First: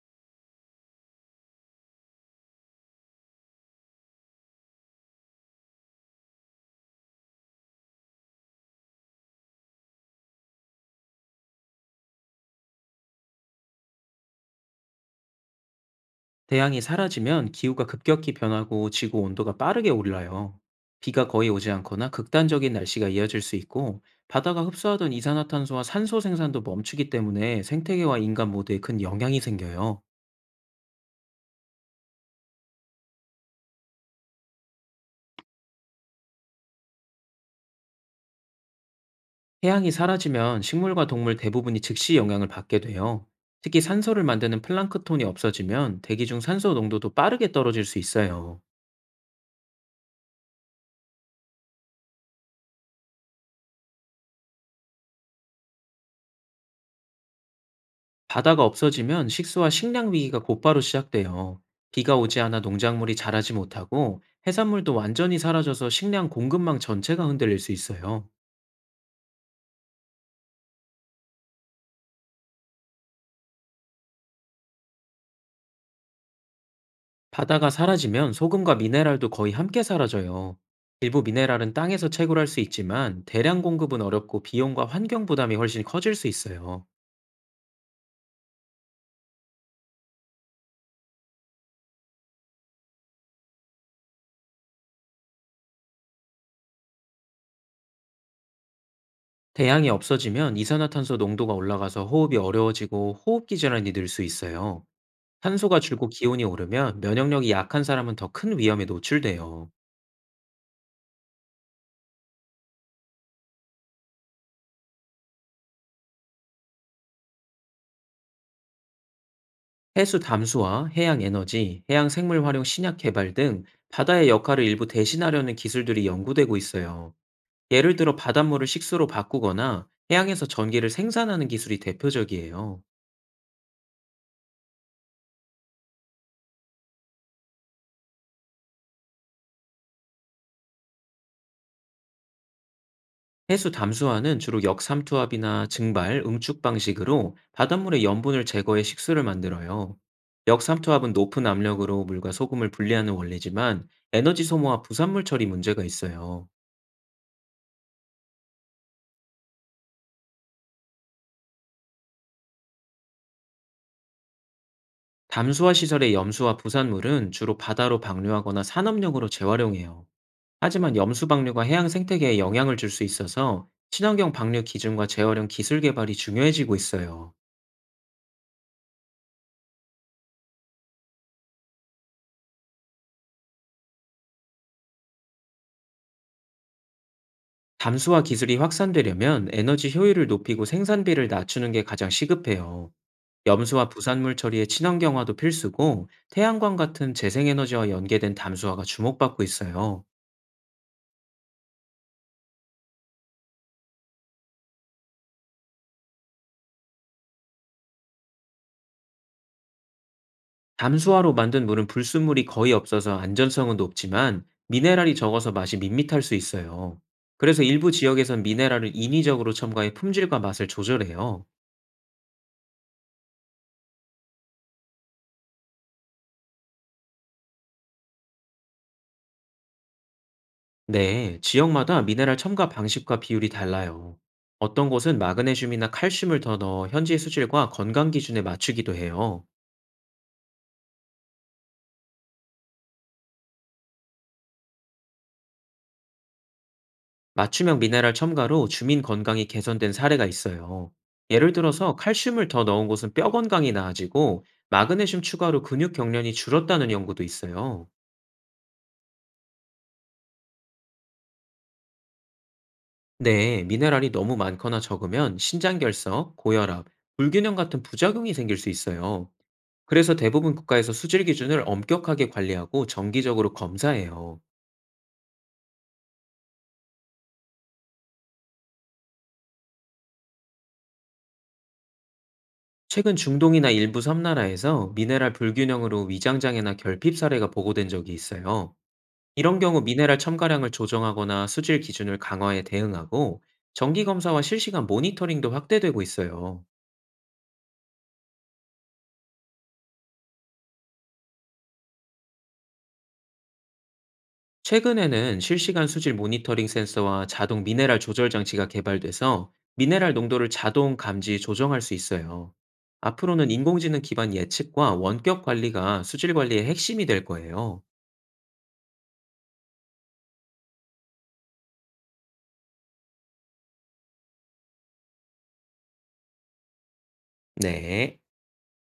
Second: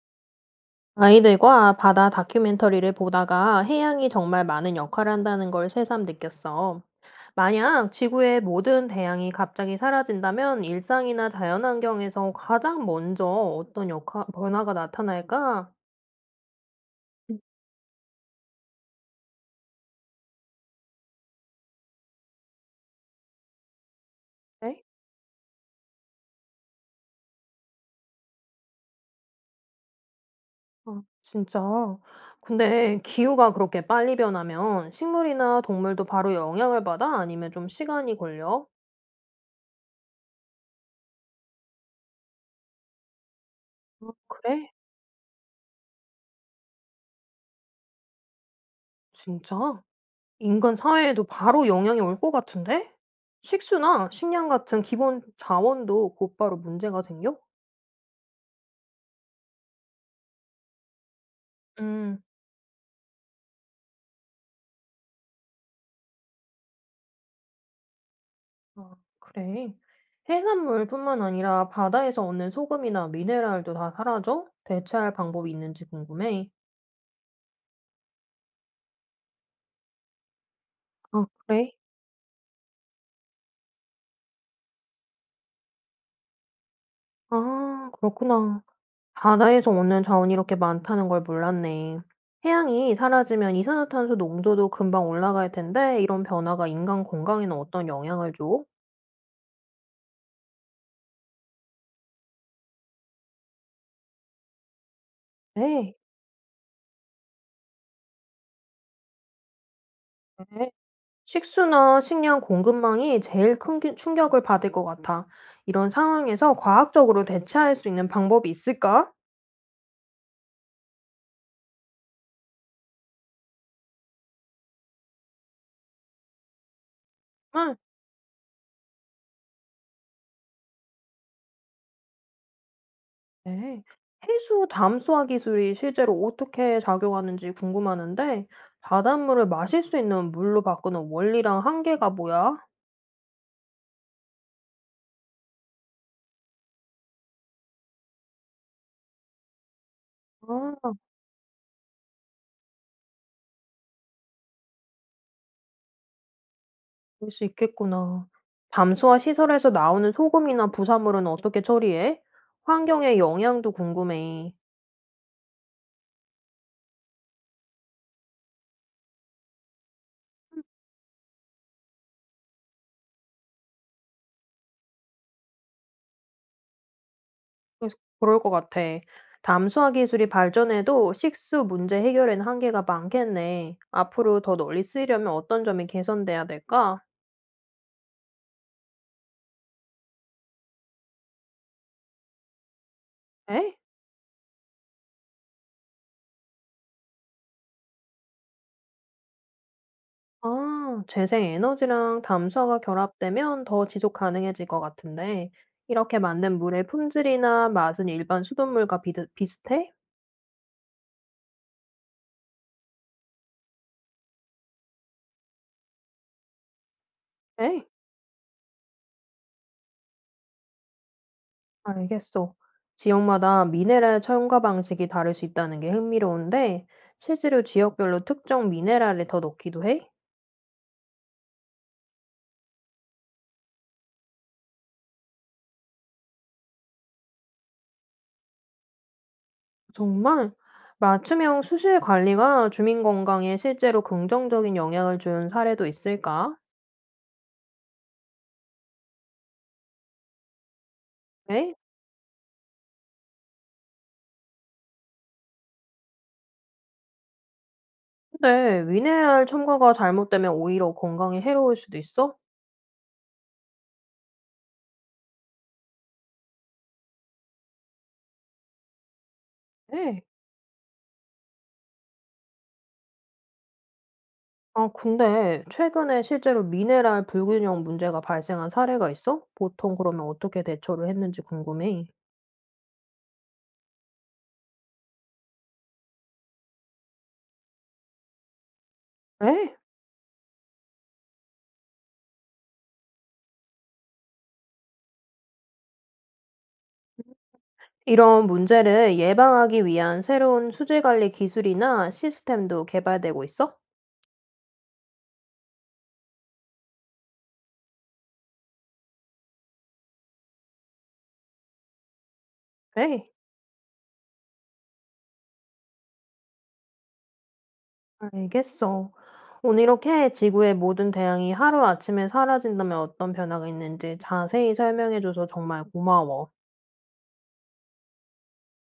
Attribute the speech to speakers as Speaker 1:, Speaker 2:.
Speaker 1: 아이들과 바다 다큐멘터리를 보다가 해양이 정말 많은 역할을 한다는 걸 새삼 느꼈어. 만약 지구의 모든 대양이 갑자기 사라진다면 일상이나 자연환경에서 가장 먼저 어떤 역할, 변화가 나타날까?
Speaker 2: 대양이 사라지면 기후가 급격히 변하고 지구 온도가 빠르게 올라요. 비가 거의 오지 않거나 극단적인 날씨가 이어질 수 있고, 바다가
Speaker 1: 에?
Speaker 2: 흡수하던 이산화탄소와 산소 생산도 멈추기 때문에 생태계와 인간 모두에 큰 영향이 생겨요.
Speaker 1: 아, 진짜. 근데 기후가 그렇게 빨리 변하면 식물이나 동물도 바로 영향을 받아? 아니면 좀 시간이 걸려?
Speaker 2: 해양이 사라지면 식물과 동물 대부분이 즉시 영향을 받게 돼요. 특히 산소를 만드는
Speaker 1: 그래?
Speaker 2: 플랑크톤이 없어지면 대기 중 산소 농도도 빠르게 떨어질 수 있어요.
Speaker 1: 진짜? 인간 사회에도 바로 영향이 올 것 같은데? 식수나 식량 같은 기본 자원도 곧바로 문제가 생겨?
Speaker 2: 바다가 없어지면 식수와 식량 위기가 곧바로 시작돼요. 비가
Speaker 1: 음,
Speaker 2: 오지 않아 농작물이 자라지 못하고, 해산물도 완전히 사라져서 식량 공급망 전체가 흔들릴 수 있어요.
Speaker 1: 아, 그래. 해산물뿐만 아니라 바다에서 얻는 소금이나 미네랄도 다 사라져? 대체할 방법이 있는지 궁금해.
Speaker 2: 바다가 사라지면 소금과 미네랄도 거의 함께 사라져요. 일부
Speaker 1: 아, 그래?
Speaker 2: 미네랄은 땅에서 채굴할 수 있지만, 대량 공급은 어렵고 비용과 환경 부담이 훨씬 커질 수 있어요.
Speaker 1: 아, 그렇구나. 바다에서 얻는 자원이 이렇게 많다는 걸 몰랐네. 해양이 사라지면 이산화탄소 농도도 금방 올라갈 텐데, 이런 변화가 인간 건강에는 어떤 영향을 줘?
Speaker 2: 대양이 없어지면 이산화탄소 농도가 올라가서 호흡이 어려워지고 호흡기 질환이 늘 수 있어요. 탄소가
Speaker 1: 네.
Speaker 2: 줄고 기온이 오르면 면역력이 약한 사람은 더 큰 위험에 노출돼요.
Speaker 1: 네. 식수나 식량 공급망이 제일 큰 충격을 받을 것 같아. 이런 상황에서 과학적으로 대체할 수 있는 방법이 있을까?
Speaker 2: 해수 담수화, 해양 에너지, 해양 생물 활용 신약 개발 등 바다의 역할을 일부 대신하려는 기술들이 연구되고 있어요.
Speaker 1: 응.
Speaker 2: 예를 들어 바닷물을 식수로 바꾸거나 해양에서 전기를 생산하는 기술이 대표적이에요.
Speaker 1: 네. 해수 담수화 기술이 실제로 어떻게 작용하는지 궁금하는데, 바닷물을 마실 수 있는 물로 바꾸는 원리랑 한계가 뭐야?
Speaker 2: 해수 담수화는 주로 역삼투압이나 증발, 응축 방식으로 바닷물의 염분을 제거해 식수를 만들어요.
Speaker 1: 아,
Speaker 2: 역삼투압은 높은 압력으로 물과 소금을 분리하는 원리지만, 에너지 소모와 부산물 처리 문제가 있어요.
Speaker 1: 그럴 수 있겠구나. 담수화 시설에서 나오는 소금이나 부산물은 어떻게 처리해? 환경에 영향도 궁금해.
Speaker 2: 담수화 시설의 염수와 부산물은 주로 바다로 방류하거나 산업용으로 재활용해요. 하지만 염수 방류가 해양 생태계에 영향을 줄 수 있어서, 친환경 방류 기준과 재활용 기술 개발이 중요해지고 있어요.
Speaker 1: 그래서 그럴 것 같아. 담수화 기술이 발전해도 식수 문제 해결에는 한계가 많겠네. 앞으로 더 널리 쓰이려면 어떤 점이 개선돼야 될까?
Speaker 2: 담수화 기술이 확산되려면 에너지 효율을 높이고 생산비를 낮추는 게 가장 시급해요.
Speaker 1: 에?
Speaker 2: 염수와 부산물 처리의 친환경화도 필수고, 태양광 같은 재생에너지와 연계된 담수화가 주목받고 있어요.
Speaker 1: 아, 재생에너지랑 담수화가 결합되면 더 지속 가능해질 것 같은데, 이렇게 만든 물의 품질이나 맛은 일반 수돗물과 비 비슷해?
Speaker 2: 담수화로 만든 물은 불순물이 거의 없어서 안전성은 높지만, 미네랄이 적어서 맛이 밋밋할 수 있어요. 그래서
Speaker 1: 에?
Speaker 2: 일부 지역에선 미네랄을 인위적으로 첨가해 품질과 맛을 조절해요.
Speaker 1: 알겠어. 지역마다 미네랄 첨가 방식이 다를 수 있다는 게 흥미로운데, 실제로 지역별로 특정 미네랄을 더 넣기도 해?
Speaker 2: 네, 지역마다 미네랄 첨가 방식과 비율이 달라요. 어떤 곳은 마그네슘이나 칼슘을 더 넣어 현지의 수질과 건강 기준에 맞추기도 해요.
Speaker 1: 정말? 맞춤형 수질 관리가 주민 건강에 실제로 긍정적인 영향을 준 사례도 있을까?
Speaker 2: 맞춤형 미네랄 첨가로 주민 건강이 개선된 사례가 있어요. 예를
Speaker 1: 에?
Speaker 2: 들어서 칼슘을 더 넣은 곳은 뼈 건강이 나아지고, 마그네슘 추가로 근육 경련이 줄었다는 연구도 있어요.
Speaker 1: 근데 미네랄 첨가가 잘못되면 오히려 건강에 해로울 수도 있어?
Speaker 2: 네, 미네랄이 너무 많거나 적으면 신장결석, 고혈압, 불균형 같은 부작용이 생길 수 있어요. 그래서
Speaker 1: 에?
Speaker 2: 대부분 국가에서 수질 기준을 엄격하게 관리하고 정기적으로 검사해요.
Speaker 1: 아, 근데 최근에 실제로 미네랄 불균형 문제가 발생한 사례가 있어? 보통 그러면 어떻게 대처를 했는지 궁금해.
Speaker 2: 최근 중동이나 일부 섬나라에서 미네랄 불균형으로 위장장애나 결핍 사례가 보고된 적이 있어요. 이런
Speaker 1: 에?
Speaker 2: 경우 미네랄 첨가량을 조정하거나 수질 기준을 강화해 대응하고, 정기 검사와 실시간 모니터링도 확대되고 있어요.
Speaker 1: 이런 문제를 예방하기 위한 새로운 수질 관리 기술이나 시스템도 개발되고 있어?
Speaker 2: 최근에는 실시간 수질 모니터링 센서와 자동 미네랄 조절 장치가 개발돼서, 미네랄 농도를 자동 감지 조정할 수 있어요.
Speaker 1: 에?
Speaker 2: 앞으로는 인공지능 기반 예측과 원격 관리가 수질 관리의 핵심이 될 거예요.
Speaker 1: 알겠어. 오늘 이렇게 지구의 모든 대양이 하루아침에 사라진다면 어떤 변화가 있는지 자세히 설명해줘서 정말 고마워.
Speaker 2: 네.